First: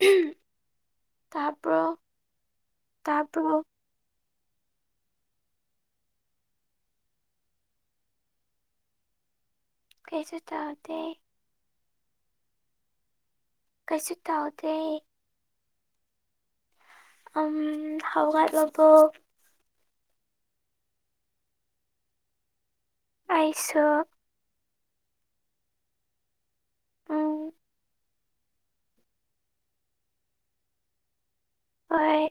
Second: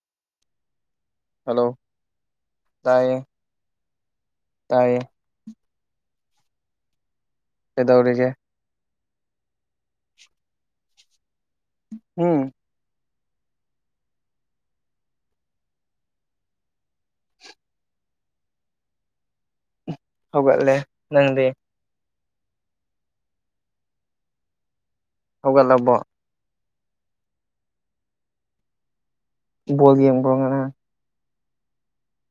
[unintelligible] hello ꯇꯥꯕ꯭ꯔꯣ ꯇꯥꯏꯌꯦ ꯇꯥꯕ꯭ꯔꯣ ꯇꯥꯏꯌꯦ ꯀꯩꯗꯧꯔꯤꯒꯦ ꯀꯩꯁꯨ ꯇꯧꯗꯦ ꯎꯝ ꯀꯩꯁꯨ ꯇꯥꯎꯗꯦ ꯑꯝ ꯍꯧꯒꯠꯂꯕꯣ ꯍꯒꯠꯂꯦ ꯅꯪꯗꯤ ꯑꯩꯁꯨ ꯍꯧꯒꯠꯂꯕꯣ ꯎꯝ ꯕꯣꯜ ꯒꯦꯝꯕ꯭ꯔꯣ ꯉꯥꯔꯥꯡ ꯍꯣꯏ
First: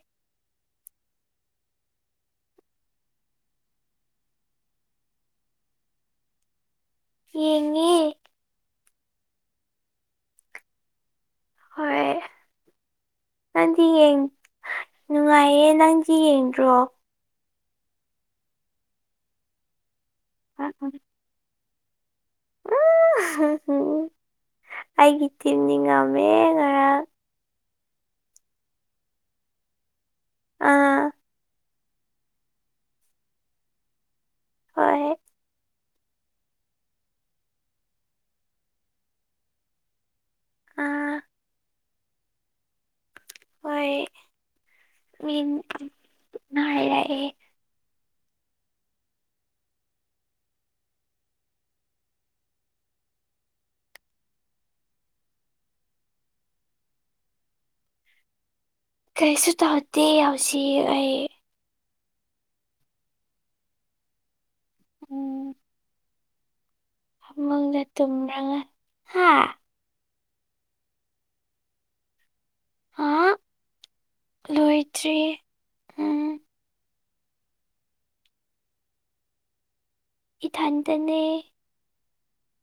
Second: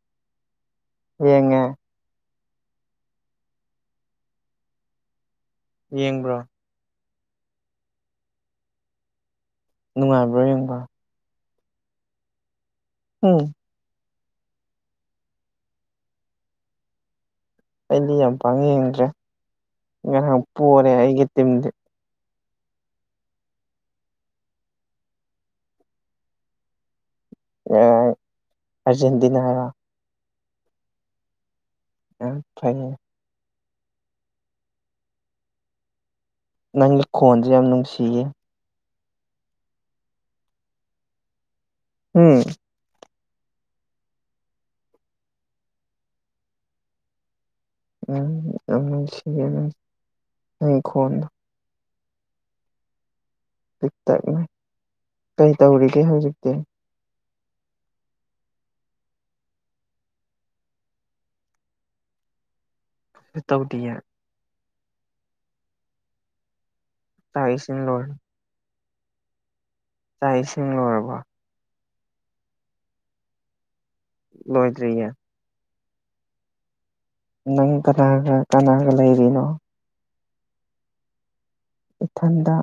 ꯌꯦꯡꯉꯦ ꯌꯦꯡꯕ꯭ꯔꯣ ꯌꯦꯡꯉꯦ ꯅꯨꯡꯉꯥꯏꯕ꯭ꯔꯣ ꯌꯦꯡꯕ ꯍꯣꯏ ꯎꯝ ꯅꯨꯡꯉꯥꯏꯌꯦ ꯅꯪꯗꯤ ꯌꯦꯡꯗ꯭ꯔꯣ ꯑꯩꯗꯤ ꯌꯥꯝ ꯄꯥꯛꯅ ꯌꯦꯡꯗ꯭ꯔꯦ ꯉꯔꯥꯡ ꯎꯝ ꯄꯣꯔꯦ ꯑꯩꯒꯤ ꯇꯤꯝꯗꯤ ꯑꯩꯒꯤ ꯇꯤꯝꯗꯤ ꯉꯝꯃꯦ ꯉꯔꯥꯡ ꯑꯔꯖꯦꯟꯇꯤꯅꯥꯔꯣ ꯑꯥ ꯎꯝ ꯐꯩꯅꯦ ꯍꯣꯏ ꯅꯪꯒꯤ ꯈꯣꯟꯁꯦ ꯌꯥꯝ ꯅꯨꯡꯁꯤꯌꯦ ꯑꯥ ꯎꯝ ꯍꯣꯏ ꯃꯤꯅ ꯍꯥꯏꯔꯛꯑꯦ ꯎꯝ ꯌꯥꯝ ꯅꯨꯡꯁꯤꯌꯦ ꯅꯪꯒꯤ ꯈꯣꯟꯗꯣ ꯄꯤꯛꯇꯛꯅ ꯀꯩ ꯇꯧꯔꯤꯒꯦ ꯍꯧꯖꯤꯛꯇꯤ ꯀꯩꯁꯨ ꯇꯧꯗꯦ ꯍꯧꯖꯤꯛ ꯑꯩ ꯇꯧꯗꯤꯌꯦ ꯎꯝ ꯆꯥꯛ ꯏꯁꯤꯡ ꯐꯃꯨꯡꯗ ꯂꯣꯏꯔꯦ ꯇꯨꯝꯔꯒ ꯍꯥ ꯆꯥꯛ ꯏꯁꯤꯡ ꯂꯣꯏꯔꯕꯣ ꯍꯥ ꯂꯣꯏꯗ꯭ꯔꯤꯌꯦ ꯂꯣꯏꯗ꯭ꯔꯤ ꯎꯝ ꯅꯪ ꯀꯅꯥꯒ ꯀꯅꯥꯒ ꯂꯩꯔꯤꯅꯣ ꯏꯊꯟꯇꯅꯦ ꯏꯊꯟꯗ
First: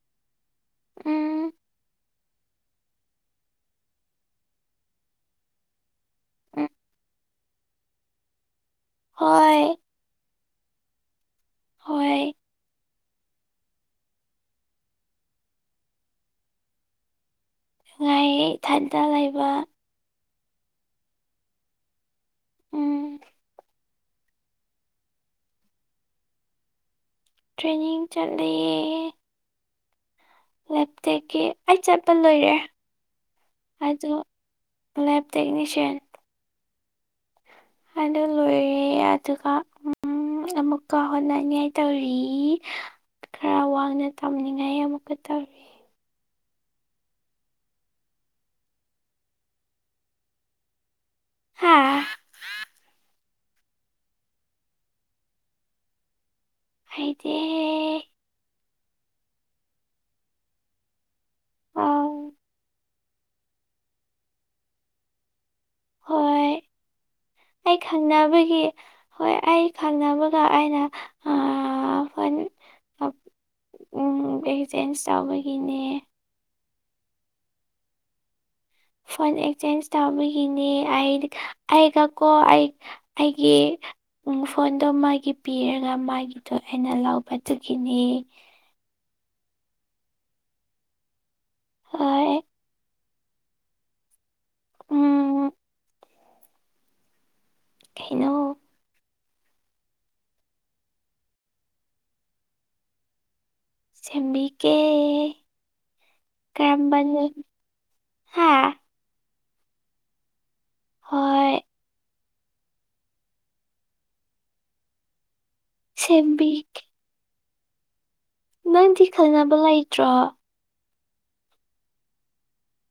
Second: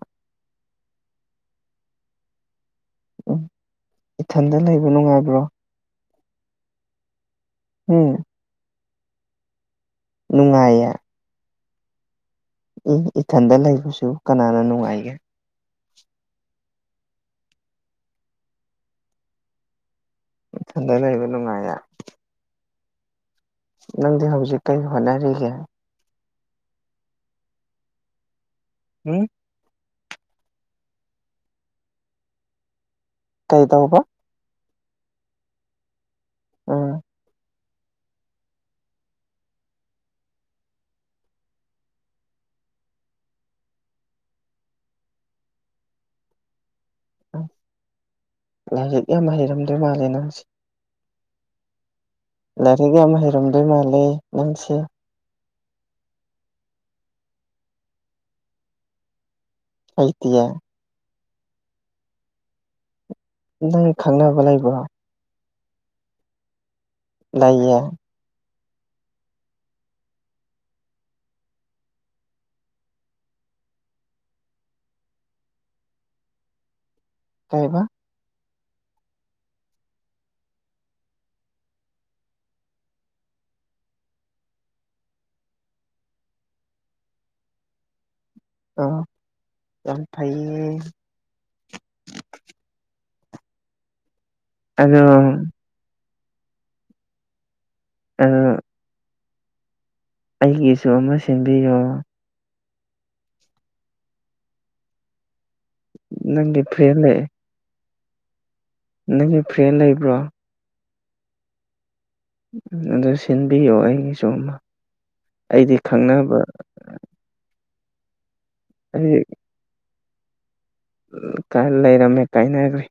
ꯎꯝ ꯎꯝ ꯏꯊꯟꯗ ꯂꯩꯕ ꯅꯨꯡꯉꯥꯏꯕ꯭ꯔꯣ ꯎꯝ ꯍꯨꯝ ꯍꯣꯏ ꯅꯨꯡꯉꯥꯏꯌꯦ ꯍꯣꯏ ꯏꯊꯟꯗ ꯂꯩꯕꯁꯨ ꯀꯅꯥꯅ ꯅꯨꯡꯉꯥꯏꯒꯦ ꯅꯨꯡꯉꯥꯏꯌꯦ ꯏꯊꯟꯇ ꯂꯩꯕ ꯅꯊꯟꯗ ꯂꯩꯕ ꯅꯨꯡꯉꯥꯏꯌꯦ ꯎꯝ ꯅꯪꯗꯤ ꯍꯧꯖꯤꯛ ꯀꯩ ꯍꯣꯠꯅꯔꯤꯒꯦ ꯇ꯭ꯔꯦꯅꯤꯡ ꯆꯠꯂꯤꯌꯦ ꯍꯨꯝ [unintelligible] ꯂꯦꯞꯇꯦꯛꯀꯤ ꯑꯩ ꯆꯠꯄ ꯂꯣꯏꯔꯦ ꯀꯩꯗꯧꯕ ꯑꯗꯣ ꯂꯦꯞ ꯇꯦꯛꯅꯤꯁꯤꯌꯥꯟ ꯎꯝ ꯑꯗꯨ ꯂꯣꯏꯔꯦ ꯑꯗꯨꯒ ꯎꯝ ꯎꯝ ꯑꯃꯨꯛꯀ ꯍꯣꯠꯅꯅꯤꯡꯉꯥꯏ ꯇꯧꯔꯤ ꯈꯔ ꯋꯥꯡꯅ ꯇꯝꯅꯤꯡꯉꯥꯏ ꯑꯃꯨꯛꯀ ꯇꯧꯔꯤ ꯂꯥꯏꯔꯤꯛ ꯌꯥꯝ ꯍꯩꯔꯝꯗꯣꯏ ꯃꯥꯜꯂꯦ ꯅꯪꯁꯦ ꯍꯥꯥ ꯂꯥꯏꯔꯤꯛ ꯌꯥꯝ ꯍꯩꯔꯝꯗꯣꯏ ꯃꯥꯜꯂꯦ ꯅꯪꯁꯦ ꯍꯩꯇꯦꯍꯦ ꯍꯩꯇꯤꯌꯦ ꯑꯧ ꯅꯪ ꯈꯪꯅꯕ ꯂꯩꯕ꯭ꯔꯣ ꯍꯣꯏ ꯑꯩ ꯂꯩꯌꯦ ꯈꯪꯅꯕꯒꯤ ꯍꯣꯏ ꯑꯩ ꯈꯪꯅꯕꯒ ꯑꯩꯅ ꯍꯣꯏ ꯎꯝ ꯚꯦꯛ ꯆꯦꯟꯖ ꯇꯧꯕꯒꯤꯅꯦ ꯀꯩ ꯍꯥꯏꯕ ꯐꯣꯟ ꯑꯦꯛꯆꯦꯟꯖ ꯇꯧꯕꯤꯒꯤꯅꯦ ꯑꯩꯒ ꯀꯣ ꯑꯩ ꯑꯩꯒꯤ ꯎꯝ ꯐꯣꯟꯗꯣ ꯃꯥꯒꯤ ꯄꯤꯔꯒ ꯃꯥꯒꯤꯗꯣ ꯑꯩꯅ ꯂꯧꯕ ꯆꯠꯈꯤꯅꯤ ꯌꯥꯝ ꯐꯩ ꯍꯣꯏ ꯑꯗꯣ ꯎꯝ ꯀꯩꯅꯣ ꯑꯝ ꯑꯩꯒꯤꯁꯨ ꯑꯃ ꯁꯦꯝꯟꯕꯤꯌꯣ ꯁꯦꯝꯕꯤꯀꯦ ꯅꯪꯒꯤ ꯐ꯭ꯔꯦꯟ ꯀꯔꯝꯕ ꯂꯩ ꯍꯥꯥ ꯅꯪꯒꯤ ꯐ꯭ꯔꯦꯟ ꯂꯩꯕ꯭ꯔꯣ ꯍꯣꯏ ꯑꯗꯨ ꯁꯤꯟꯕꯤꯌꯣ ꯑꯩꯒꯤꯁꯨ ꯑꯃ ꯑꯩꯗꯤ ꯈꯪꯅꯕ ꯁꯦꯝꯕꯤ ꯅꯪꯗꯤ ꯑꯩ ꯈꯟꯅꯕ ꯂꯩꯇ꯭ꯔꯣ ꯂꯩꯔꯝꯃꯦ ꯀꯥꯏꯅꯈ꯭ꯔꯦ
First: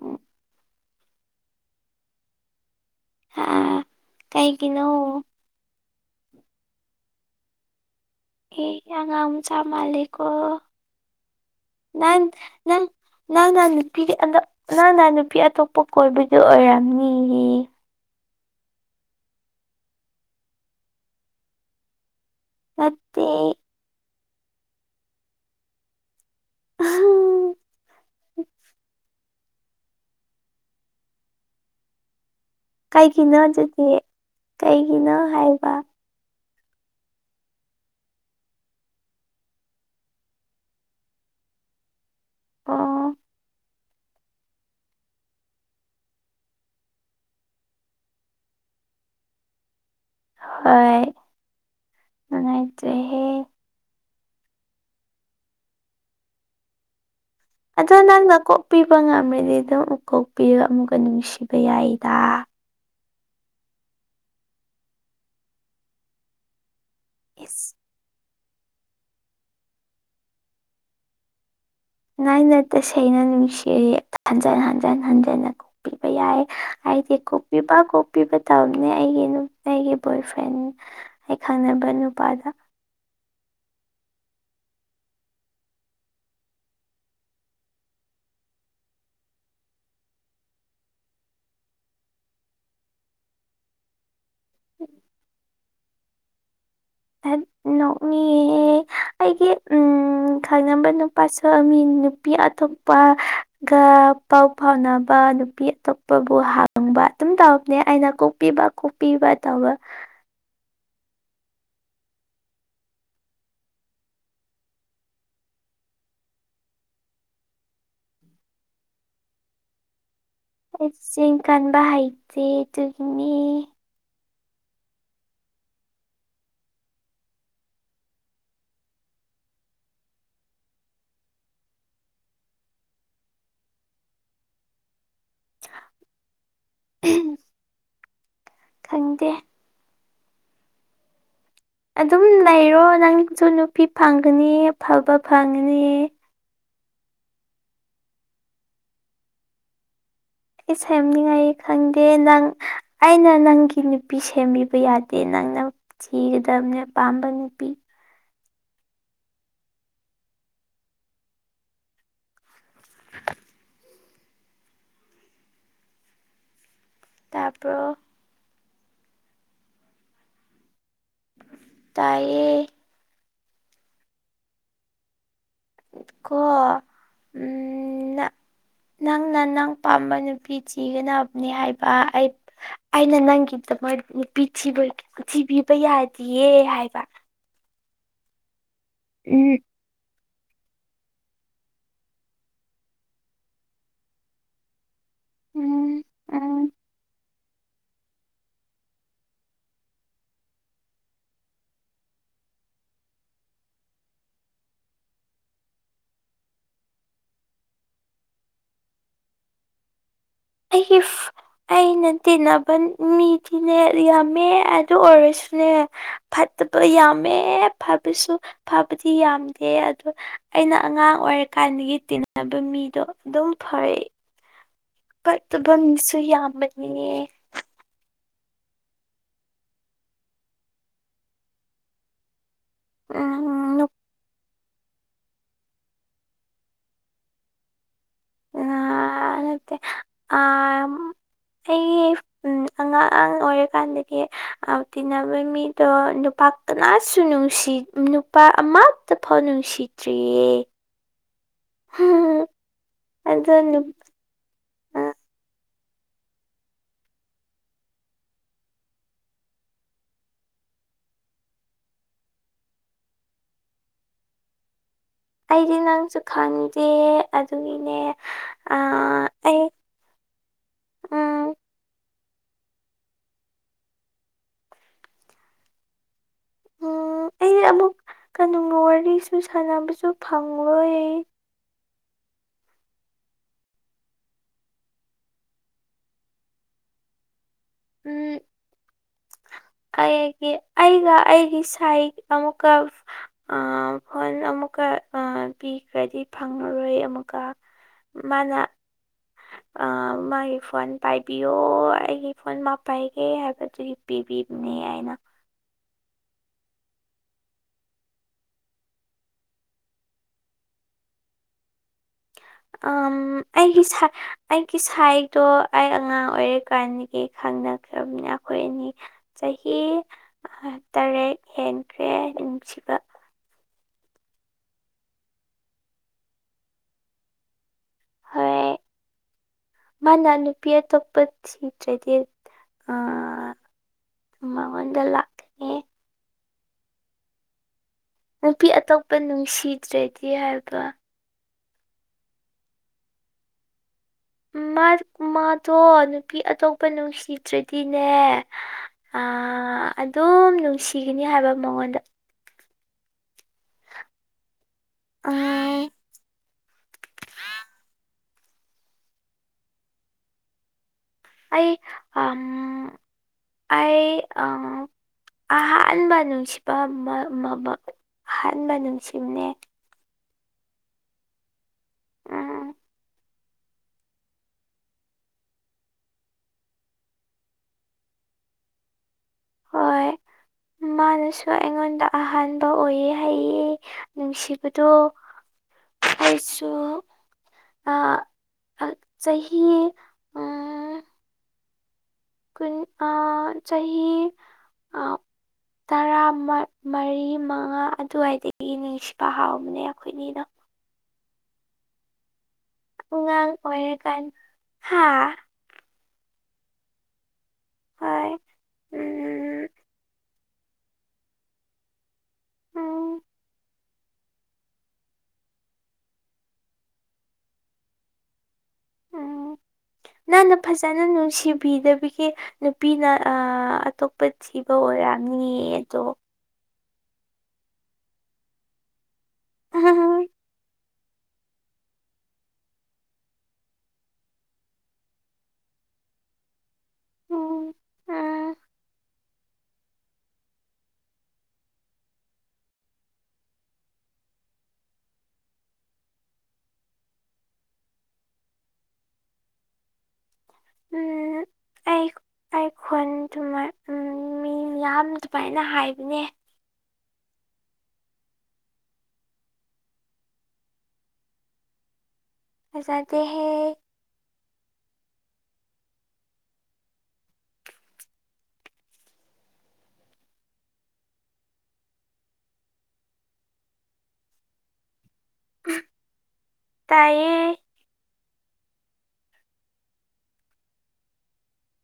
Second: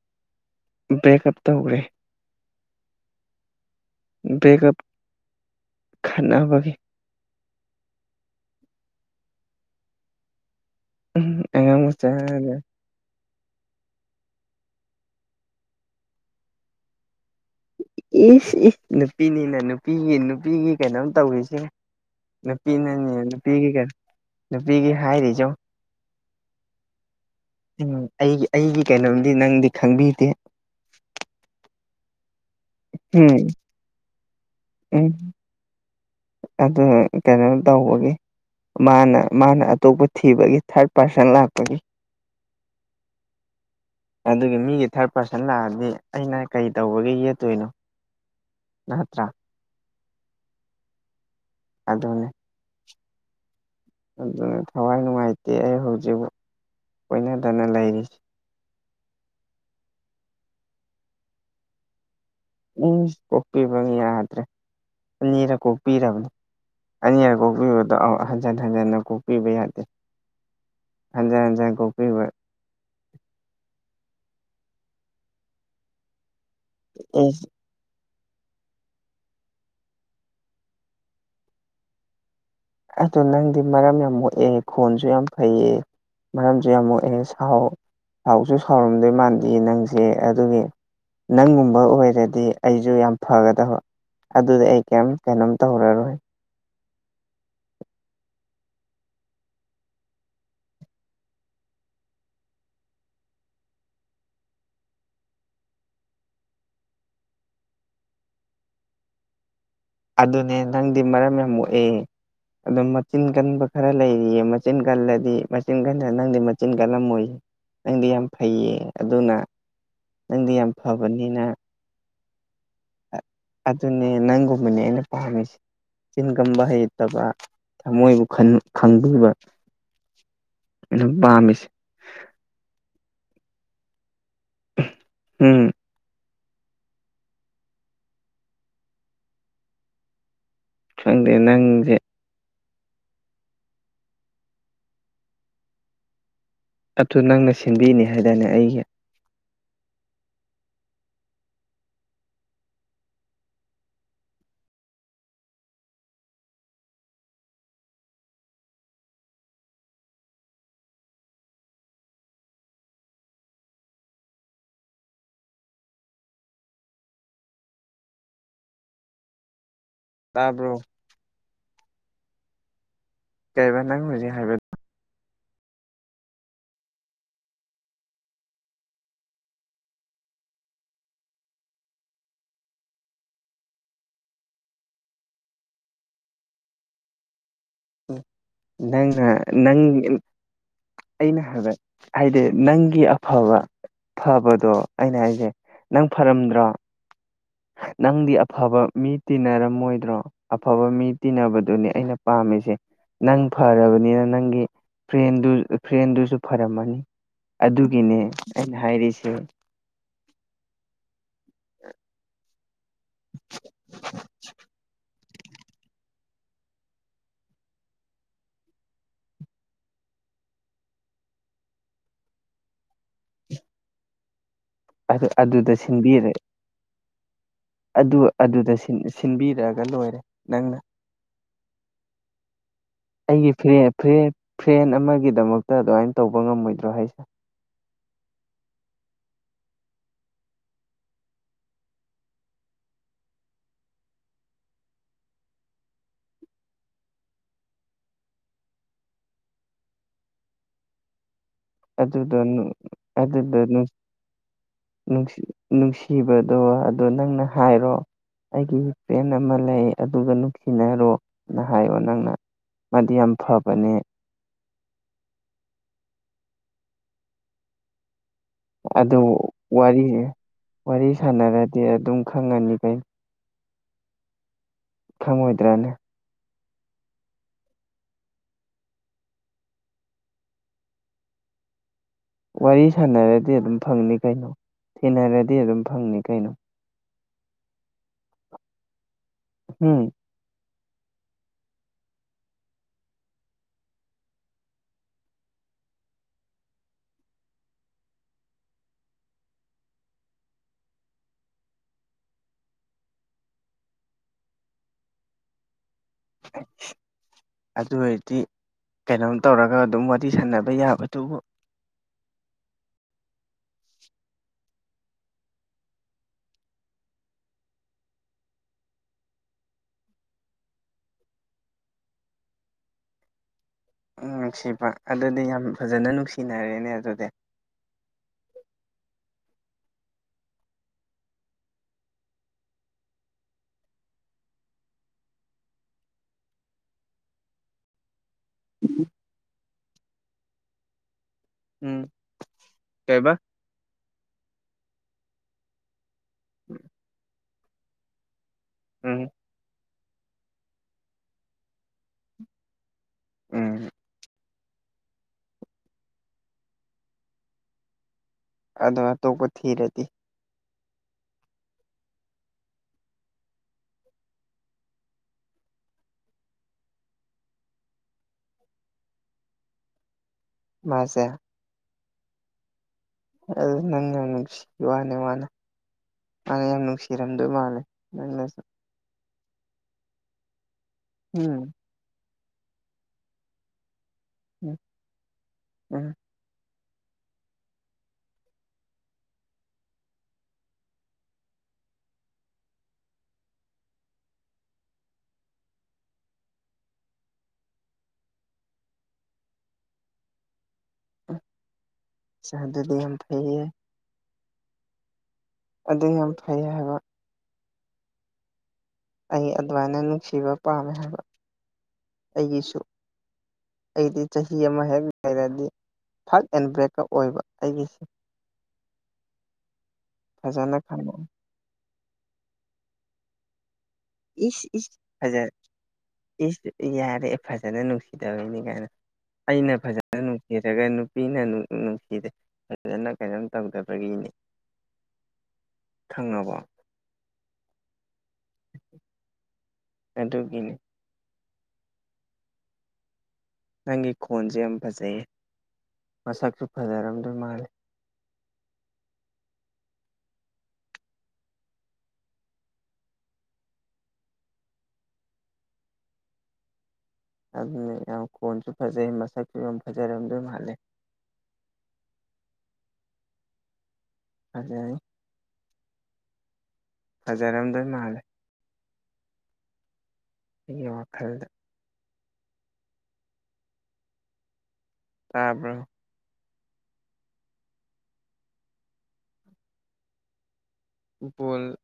ꯎꯝ ꯕ꯭ꯔꯦꯛꯀꯞ ꯇꯧꯈ꯭ꯔꯦ ꯑꯥ ꯕꯔ꯭ꯦꯛꯀꯥꯞ ꯈꯠꯅꯕꯒꯤ ꯑꯥ ꯑꯉꯥꯡ ꯃꯆꯥ ꯃꯟꯂꯤꯀꯣ ꯎꯝ ꯑꯉꯥꯡ ꯃꯆꯥꯒ ꯅꯪꯅ ꯅꯨꯄꯤꯗꯤ ꯑ ꯅꯪꯅ ꯅꯨꯄꯤ ꯑꯇꯣꯞꯄ ꯀꯣꯏꯕꯗꯨ ꯑꯣꯏꯔꯝꯅꯤꯌꯦ ꯏꯁ ꯑꯦ ꯅꯨꯄꯤꯅꯤꯅ ꯅꯨꯄꯤꯒꯤ ꯅꯨꯄꯤꯒꯤ ꯀꯩꯅꯣꯝ ꯇꯧꯔꯤꯁꯦ ꯅꯨꯄꯤꯅꯅꯦ ꯅꯠꯇꯦ ꯅꯨꯄꯤꯒꯤ ꯅꯨꯄꯤꯒꯤ ꯍꯥꯏꯔꯤꯖ ꯎꯝ ꯑꯩꯒꯤ ꯑꯩꯒꯤ ꯀꯩꯅꯣꯝꯗꯤ ꯅꯪꯗꯤ ꯈꯪꯕꯤꯗꯦ ꯀꯩꯒꯤꯅꯣ ꯎꯝ ꯑꯗꯨꯗꯤ ꯎꯝ ꯀꯩꯒꯤꯅꯣ ꯍꯥꯏꯕ ꯑꯗꯨ ꯀꯩꯅꯣ ꯇꯧꯕꯒꯤ ꯃꯥꯅ ꯃꯥꯅ ꯑꯇꯣꯞꯄ ꯊꯤꯕꯒꯤ ꯊꯥꯔꯠ ꯄꯥꯔꯁꯟ ꯂꯥꯛꯄꯒꯤ ꯑꯣ ꯑꯗꯨꯒꯤ ꯃꯤꯒꯤ ꯊꯥꯔꯠ ꯄꯥꯔꯁꯟ ꯂꯥꯛꯑꯗꯤ ꯑꯩꯅ ꯀꯩꯇꯧꯕꯒꯤ ꯌꯦꯠꯇꯣꯏꯅꯣ ꯅꯠꯇ꯭ꯔꯥ ꯍꯣꯏ ꯑꯗꯨꯅꯤ ꯅꯨꯡꯉꯥꯏꯇꯦ ꯍꯦ ꯑꯗꯨꯅ ꯊꯋꯥꯏ ꯅꯨꯡꯉꯥꯏꯇꯦ ꯑꯩ ꯍꯧꯖꯤꯛꯕꯧ ꯀꯣꯏꯗꯅ ꯑꯗꯣ ꯅꯪꯅ ꯀꯣꯛꯄꯤꯕ ꯉꯝꯔꯗꯤ ꯑꯗꯨ ꯑꯃꯨꯛ ꯀꯣꯛꯄꯤꯔꯒ ꯑꯃꯨꯛꯀ ꯅꯨꯡꯁꯤꯕ ꯌꯥꯏꯗ ꯎꯝ ꯀꯣꯛꯄꯤꯕ ꯌꯥꯗ꯭ꯔꯦ ꯑꯅꯤꯔꯛ ꯀꯣꯛꯄꯤꯔꯕꯅꯤ ꯑꯅꯤꯔꯛ ꯏꯁ ꯀꯣꯛꯄꯤꯕꯗꯣ ꯍꯟꯖꯟ ꯍꯟꯖꯟꯅ ꯀꯣꯛꯄꯤꯕ ꯌꯥꯗꯦ ꯍꯟꯖꯟ ꯍꯟꯖꯟ ꯅꯥꯥꯏꯅ ꯇꯁꯦꯡꯅ ꯅꯨꯡꯁꯤ ꯍꯟꯖꯤꯟ ꯍꯟꯖꯤꯟ ꯍꯟꯖꯤꯟꯅ ꯀꯣꯛꯄꯤꯕ ꯌꯥꯏ ꯍꯥꯏꯗꯤ ꯑꯦꯁ ꯀꯣꯛꯄꯤꯕ ꯄꯤꯕ ꯇꯕꯅꯦ ꯑꯩꯒꯤ ꯑꯩꯒꯤ ꯕꯣꯏ ꯐ꯭ꯔꯦꯟ ꯑꯩ ꯈꯪꯅꯕ ꯅꯨꯄꯥꯗ ꯑꯗꯨꯗ ꯅꯪꯗꯤ ꯃꯔꯝ ꯌꯥꯝ ꯃꯣꯛꯑꯦ ꯈꯣꯟꯁꯨ ꯌꯥꯝ ꯐꯩꯌꯦ ꯃꯔꯝꯁꯨ ꯌꯥꯝꯅ ꯃꯣꯛꯑꯦ ꯁꯥꯎ ꯁꯥꯎꯁꯨ ꯁꯥꯎꯔꯝꯗꯣꯏ ꯃꯥꯟꯗꯦ ꯅꯪꯁꯦ ꯑꯗꯨꯒꯤ ꯅꯪꯒꯨꯝꯕ ꯑꯣꯏꯔꯗꯤ ꯑꯩꯖꯨ ꯌꯥꯝ ꯐꯒꯗꯕ ꯑꯗꯨꯗꯤ ꯑꯩ ꯀꯔꯤꯝ ꯀꯩꯅꯣꯝ ꯇꯧꯔꯔꯣꯏ ꯗꯠ ꯅꯣꯛꯅꯤꯉꯦ ꯍꯦ ꯑꯩꯒꯤ ꯎꯝ ꯎꯝ ꯈꯪꯅꯕ ꯅꯨꯄꯥꯁꯨ ꯃꯤ ꯅꯨꯄꯤ ꯑꯇꯣꯞꯄ ꯒ ꯄꯥꯎ ꯐꯥꯎꯅꯕ ꯅꯨꯄꯤ ꯑꯇꯣꯞꯄꯕꯨ ꯍꯥꯟꯕ ꯑꯗꯨꯝ ꯇꯧꯕꯅꯦ ꯑꯩꯅ ꯀꯣꯛꯄꯤꯕ ꯀꯣꯛ ꯄꯤꯕ ꯇꯧꯔꯣ ꯑꯗꯨꯅꯦ ꯅꯪꯗꯤ ꯃꯔꯝ ꯌꯥꯝ ꯃꯣꯛꯑꯦ ꯑꯗꯨ ꯃꯆꯤꯟ ꯀꯟꯕ ꯈꯔꯥ ꯂꯩꯔꯤꯌꯦ ꯃꯆꯤꯟ ꯀꯜꯂꯗꯤ ꯃꯆꯤꯟ ꯀꯟꯗ ꯅꯪꯗꯤ ꯃꯆꯤꯟ ꯀꯜꯂꯝꯃꯣꯏꯌꯦ ꯅꯪꯗꯤ ꯌꯥꯝ ꯐꯩꯌꯦ ꯑꯗꯨꯅ ꯅꯪꯗꯤ ꯌꯥꯝ ꯑꯩ ꯆꯦꯡ ꯐꯕꯅꯤꯅ ꯀꯟꯕ ꯍꯩꯇꯦ ꯑꯗꯨꯒꯤꯅꯤ ꯑꯗꯨꯅꯦ ꯅꯪꯒꯝꯕꯅꯦ ꯑꯩꯅ ꯄꯥꯝꯃꯤꯁꯤ ꯆꯤꯟ ꯀꯝꯕ ꯍꯩꯇꯕ ꯊꯃꯣꯏꯕꯨ ꯈꯟ ꯈꯪꯕꯤꯕ ꯑꯗꯨ ꯄꯥꯝꯃꯤꯁꯦ ꯎꯝ ꯎꯍꯝ ꯈꯪꯗꯦ ꯐꯪꯗꯦ ꯅꯪꯖꯦ ꯑꯗꯨꯝ ꯂꯩꯔꯣ ꯅꯪꯁꯨ ꯅꯨꯄꯤ ꯐꯪꯒꯅꯤꯌꯦ ꯑꯐꯕ ꯐꯪꯒꯅꯤꯌꯦ ꯑꯗꯨ ꯅꯪꯅ ꯁꯤꯟꯕꯤꯅꯤ ꯍꯥꯏꯗꯥꯏꯅꯦ ꯑꯩꯒꯤ ꯑꯩ ꯁꯩꯅꯤꯡꯉꯥꯏ ꯈꯪꯗꯦ ꯅꯪ ꯑꯩꯅ ꯅꯪꯒꯤ ꯅꯨꯄꯤ ꯁꯦꯝꯕꯤꯕ ꯌꯥꯗꯦ ꯅꯪꯅ ꯊꯤꯒꯗꯞꯅꯦ ꯄꯥꯝꯕ ꯅꯨꯄꯤ [unintelligible] ꯇꯥꯄꯔꯣ ꯇꯥꯕꯔꯣ ꯇꯥꯏꯌꯦ ꯀꯩ ꯍꯥꯏꯕ ꯅꯪꯅ ꯍꯧꯖꯤꯛ ꯍꯥꯏꯕ ꯀꯣ ꯎꯆ ꯅꯪꯅ ꯅꯪ ꯄꯥꯝꯕ ꯅꯨꯄꯤ ꯊꯤꯒꯗꯕꯅꯤ ꯍꯥꯏꯕ ꯑꯩ ꯑꯩꯅ ꯅꯪꯒꯤꯗꯃꯛ ꯅꯨꯄꯤ ꯊꯤꯕ ꯊꯤꯕꯤꯕ ꯌꯥꯗꯤꯌꯦ ꯍꯥꯏꯕ ꯅꯪꯅ ꯎꯝ ꯅꯪ ꯑꯩꯅ ꯍꯥꯏꯕ ꯍꯥꯏꯗꯤ ꯅꯪꯒꯤ ꯑꯐꯕ ꯐꯕꯗꯣ ꯑꯩꯅ ꯍꯥꯏꯁꯦ ꯎꯝ ꯅꯪ ꯎꯝ ꯐꯔꯝꯗ꯭ꯔꯣ ꯅꯪꯗꯤ ꯑꯐꯕ ꯃꯤ ꯇꯤꯟꯅꯔꯝꯃꯣꯏꯗ꯭ꯔꯣ ꯑꯐꯕ ꯃꯤ ꯇꯤꯟꯅꯕꯗꯨꯅꯤ ꯑꯩꯅ ꯄꯥꯝꯃꯤꯁꯦ ꯅꯪ ꯐꯔꯕꯅꯤꯅ ꯅꯪꯒꯤ ꯐ꯭ꯔꯦꯟꯗꯨ ꯐ꯭ꯔꯦꯟꯗꯨꯁꯨ ꯐꯔꯝꯃꯅꯤ ꯑꯗꯨꯒꯤꯅꯦ ꯑꯩꯅ ꯍꯥꯏꯔꯤꯁꯦ ꯑꯩꯒꯤ ꯑꯩꯅ ꯇꯤꯟꯅꯕ ꯃꯤꯗꯤꯅꯦ ꯌꯥꯝꯃꯦ ꯑꯗꯨ ꯑꯣꯏꯔꯁꯨꯅꯦ ꯐꯠꯇꯕ ꯌꯥꯝꯃꯦ ꯐꯕꯁꯨ ꯐꯕꯗꯤ ꯌꯥꯝꯗꯦ ꯑꯗꯨ ꯑꯩꯅ ꯑꯉꯥꯡ ꯑꯣꯏꯔꯤꯀꯥꯟꯗꯒꯤ ꯇꯤꯟꯅꯕ ꯃꯤꯗꯣ ꯑꯗꯨꯝ ꯐꯔꯦ ꯐꯠꯇꯕꯥ ꯑꯗꯨꯗ ꯃꯤꯁꯨ ꯁꯤꯟꯕꯤꯔꯦ ꯌꯥꯝꯕꯅꯦ ꯑꯗꯨ ꯑꯗꯨꯗ ꯁꯤꯟꯕꯤꯔꯛꯑꯒ ꯂꯣꯏꯔꯦ ꯅꯪꯅ ꯑꯩꯒꯤ ꯎꯝ ꯐꯔꯦ ꯐꯔꯦ ꯐ꯭ꯔꯦꯟ ꯑꯃꯒꯤꯗꯃꯛꯇ ꯑꯗꯨꯋꯥꯏ ꯇꯧꯕ ꯉꯝꯃꯣꯏꯗ꯭ꯔꯥ ꯍꯥꯏꯁꯦ ꯅꯍꯥꯟ ꯑꯥꯝ ꯎꯝ ꯑꯩ ꯑꯉꯥꯡ ꯑꯉꯥꯡ ꯑꯣꯏꯔꯤꯀꯥꯟꯗꯒꯤ ꯇꯤꯟꯅꯕ ꯃꯤꯗꯣ ꯅꯨꯄꯥꯛ ꯀꯅꯥꯁꯨ ꯅꯨꯡꯁꯤ ꯅꯨꯄꯥ ꯑꯃꯥꯠꯇ ꯐꯥꯎ ꯅꯨꯡꯁꯤꯗ꯭ꯔꯤꯌꯦ ꯑꯗꯨꯗ ꯅꯨ ꯑꯗꯨꯗ ꯅꯨꯞ ꯑ ꯅꯨꯡꯁꯤ ꯅꯨꯡꯁꯤꯕꯗꯣ ꯑꯗꯣ ꯅꯪꯅ ꯍꯥꯏꯔꯣ ꯑꯩꯒꯤ ꯐ꯭ꯔꯦꯟ ꯑꯃ ꯂꯩ ꯑꯗꯨꯒ ꯅꯨꯡꯁꯤꯅꯔꯣꯅ ꯍꯥꯏꯔꯣ ꯅꯪꯅ ꯃꯥꯗꯤ ꯌꯥꯝ ꯐꯕꯅꯦ ꯑꯩꯗꯤ ꯅꯪꯁꯨ ꯈꯪꯗꯦ ꯑꯗꯨꯒꯤꯅꯦ ꯑ ꯑꯗꯨ ꯑꯩ ꯋꯥꯔꯤ ꯅꯦ ꯋꯥꯔꯤ ꯎꯝ ꯁꯥꯟꯅꯔꯗꯤ ꯑꯗꯨꯝ ꯈꯪꯉꯅꯤ ꯀꯩꯅ ꯈꯪꯉꯣꯏꯗ꯭ꯔꯅꯦ ꯎꯝ ꯑꯩꯅꯥ ꯑꯃꯨꯛ ꯀꯩꯅꯅꯨꯡꯅꯨꯡ ꯋꯥꯔꯤꯁꯨ ꯁꯥꯟꯅꯕꯁꯨ ꯐꯪꯂꯣꯏ ꯋꯥꯔꯤ ꯁꯥꯟꯅꯔꯗꯤ ꯑꯗꯨꯝ ꯐꯪꯅꯤ ꯀꯩꯅꯣ ꯊꯦꯡꯅꯔꯗꯤ ꯑꯗꯨꯝ ꯐꯪꯅꯤ ꯀꯩꯅꯣ ꯎꯝ ꯎꯝ ꯑꯩꯒꯤ ꯑꯩꯅꯥ ꯑꯩꯒꯤ ꯁꯥꯏ ꯑꯃꯨꯛꯀ ꯐꯣꯟ ꯑꯃꯨꯛꯀ ꯄꯤꯈ꯭ꯔꯗꯤ ꯐꯪꯉꯔꯣꯏ ꯑꯃꯨꯛꯀ ꯃꯥꯅ ꯃꯥꯒꯤ ꯐꯣꯟ ꯄꯥꯏꯕꯤꯌꯣ ꯑꯩꯒꯤ ꯐꯣꯟ ꯃꯥ ꯄꯥꯏꯒꯦ ꯍꯥꯏꯕꯗꯨꯒꯤ ꯄꯤꯕꯤ ꯅꯦ ꯍꯥꯏꯅ [inaudible] ꯑꯗꯨ ꯑꯣꯏꯔꯗꯤ ꯀꯩꯅꯣꯝ ꯇꯧꯔꯒ ꯑꯗꯨꯝ ꯋꯥꯔꯤ ꯁꯥꯟꯅꯕ ꯌꯥꯕ ꯗꯨꯕꯨ ꯎꯝ ꯑꯩꯒꯤ ꯁꯥꯏ ꯑꯩꯒꯤ ꯁꯥꯏꯗꯣ ꯑꯩ ꯑꯉꯥꯡ ꯑꯣꯏꯔꯤ ꯀꯥꯟꯗꯒꯤ ꯈꯪꯅꯈ꯭ꯔꯕꯅꯤ ꯑꯩꯈꯣꯏ ꯑꯅꯤ ꯆꯍꯤ ꯇꯔꯦꯠ ꯍꯦꯟꯈ꯭ꯔꯦ ꯅꯨꯡꯁꯤꯕ ꯎꯝ ꯅꯨꯡꯁꯤꯕ ꯑꯗꯨꯗꯤ ꯌꯥꯝ ꯐꯖꯅ ꯅꯨꯡꯁꯤꯅꯔꯦꯅꯦ ꯑꯗꯨꯗꯤ ꯍꯣꯏ ꯃꯥꯅ ꯅꯨꯄꯤ ꯑꯇꯣꯞꯄ ꯊꯤꯗ꯭ꯔꯗꯤ ꯃꯉꯣꯟꯗ ꯂꯥꯛꯀꯅꯤ ꯅꯨꯄꯤ ꯑꯇꯣꯞꯄ ꯅꯨꯡꯁꯤꯗ꯭ꯔꯗꯤ ꯍꯥꯏꯕ ꯎꯝ ꯀꯩꯕ ꯃꯥ ꯃꯥꯗꯣ ꯅꯨꯄꯤ ꯑꯇꯣꯞꯄ ꯅꯨꯡꯁꯤꯗ꯭ꯔꯗꯤꯅꯦ ꯑ ꯎꯝ ꯑꯗꯨꯝ ꯅꯨꯡꯁꯤꯒꯅꯤ ꯍꯥꯏꯕ ꯃꯉꯣꯟꯗ ꯎꯝ ꯑ ꯑꯗꯨ ꯑꯇꯣꯞꯄ ꯊꯤꯔꯗꯤ ꯑꯩ ꯎꯝ ꯑꯩ ꯎꯝ ꯑꯍꯥꯟꯕ ꯅꯨꯡꯁꯤꯕ ꯑꯍꯥꯟꯕ ꯅꯨꯡꯁꯤꯕꯅꯦ ꯃꯥꯁꯦ ꯎꯝ ꯑ ꯅꯅꯦꯁꯤ ꯋꯥꯅꯦ ꯋꯥꯅꯦ ꯃꯥꯅ ꯌꯥꯝ ꯅꯨꯡꯁꯤꯔꯝꯗꯣꯏ ꯃꯥꯜꯂꯦ ꯅꯪꯅꯁꯨ ꯍꯣꯏ ꯃꯥꯅꯁꯨ ꯎꯝ ꯑꯩꯉꯣꯟꯗ ꯑꯍꯥꯟꯕ ꯑꯣꯏꯌꯦ ꯍꯥꯏꯌꯦ ꯎꯝ ꯅꯨꯡꯁꯤꯕꯗꯣ ꯎꯝ ꯑꯩꯁꯨ ꯆꯍꯤ ꯑꯪ ꯀꯨꯟ ꯑ ꯆꯍꯤ ꯑ ꯇꯔꯥ ꯃꯔꯤ ꯃꯉꯥ ꯑꯗꯨꯋꯥꯏꯗꯒꯤ ꯅꯨꯡꯁꯤꯕ ꯍꯥꯎꯕꯅꯦ ꯑꯩꯈꯣꯏꯅꯤꯅ ꯎ ꯁꯗ ꯑꯗꯨ ꯎꯉꯥꯡ ꯑꯣꯏꯔꯤꯀꯥꯟ ꯍꯥ ꯑꯗꯨ ꯌꯥꯝ ꯐꯩ ꯍꯥꯏꯕ ꯍꯣꯏ ꯎꯝ ꯑꯩ ꯑꯗꯨꯃꯥꯏꯅ ꯅꯨꯡꯁꯤꯕ ꯄꯥꯝꯃꯦ ꯍꯥꯏꯕ ꯑꯩꯒꯤꯁꯨ ꯎꯝ ꯑꯩꯗꯤ ꯆꯍꯤ ꯑꯃ ꯍꯦꯛ ꯂꯩꯔꯗꯤ ꯐꯠ ꯑꯦꯟ ꯕ꯭ꯔꯦꯛꯀꯞ ꯑꯣꯏꯕ ꯑꯩꯒꯤꯁꯤ ꯎꯝ ꯅꯪꯅ ꯐꯖꯅ ꯅꯨꯡꯁꯤꯕꯤꯗꯕꯒꯤ ꯅꯨꯄꯤꯅ ꯑ ꯑꯇꯣꯞ ꯏꯁ [unintelligible] ꯏꯁ ꯐꯖ ꯑꯣꯏꯔꯝꯅꯤ ꯑꯗꯣ ꯏꯁ ꯌꯥꯔꯦ ꯐꯖꯅ ꯅꯨꯡꯁꯤꯗꯕꯩꯅꯤ ꯀꯥꯏꯅ ꯑꯩꯅ ꯐꯖꯅ ꯎꯝ ꯅꯨꯡꯁꯤꯔꯒ ꯅꯨꯄꯤꯅ ꯅꯨꯡꯁꯤꯗꯦ ꯐꯖꯅ ꯀꯩꯅꯣꯝ ꯇꯧꯗꯕꯒꯤꯅꯤ ꯈꯪꯉꯕꯣ ꯎꯝ ꯑ ꯑꯗꯨ ꯑꯗꯨꯒꯤꯅꯤ ꯅꯪꯒꯤ ꯈꯣꯟꯁꯦ ꯌꯥꯝ ꯐꯖꯩꯌꯦ ꯃꯁꯛꯁꯨ ꯐꯖꯔꯝꯗꯣꯏ ꯃꯥꯜꯂꯦ ꯎꯝ ꯑꯩ ꯑꯩ ꯈꯣꯜ ꯇꯨ ꯎ ꯃꯤ ꯌꯥꯝ ꯑꯗꯨꯃꯥꯏꯅ ꯍꯥꯏꯕꯅꯦ ꯑꯗꯨꯅ ꯌꯥꯝ ꯀꯣꯟꯁꯨ ꯐꯖꯩ ꯃꯁꯛꯁꯨ ꯌꯥꯝ ꯐꯖꯔꯝꯗ ꯍꯥꯜꯂꯦ ꯑꯖꯗꯦꯍꯦ [unintelligible] ꯍꯖꯔꯝꯗꯣ ꯃꯥꯂꯦ ꯑꯩꯒꯤ ꯋꯥꯈꯜꯗ ꯇꯥꯔꯕ꯭ꯔ ꯇꯥꯏꯌꯦ ꯕꯣꯜ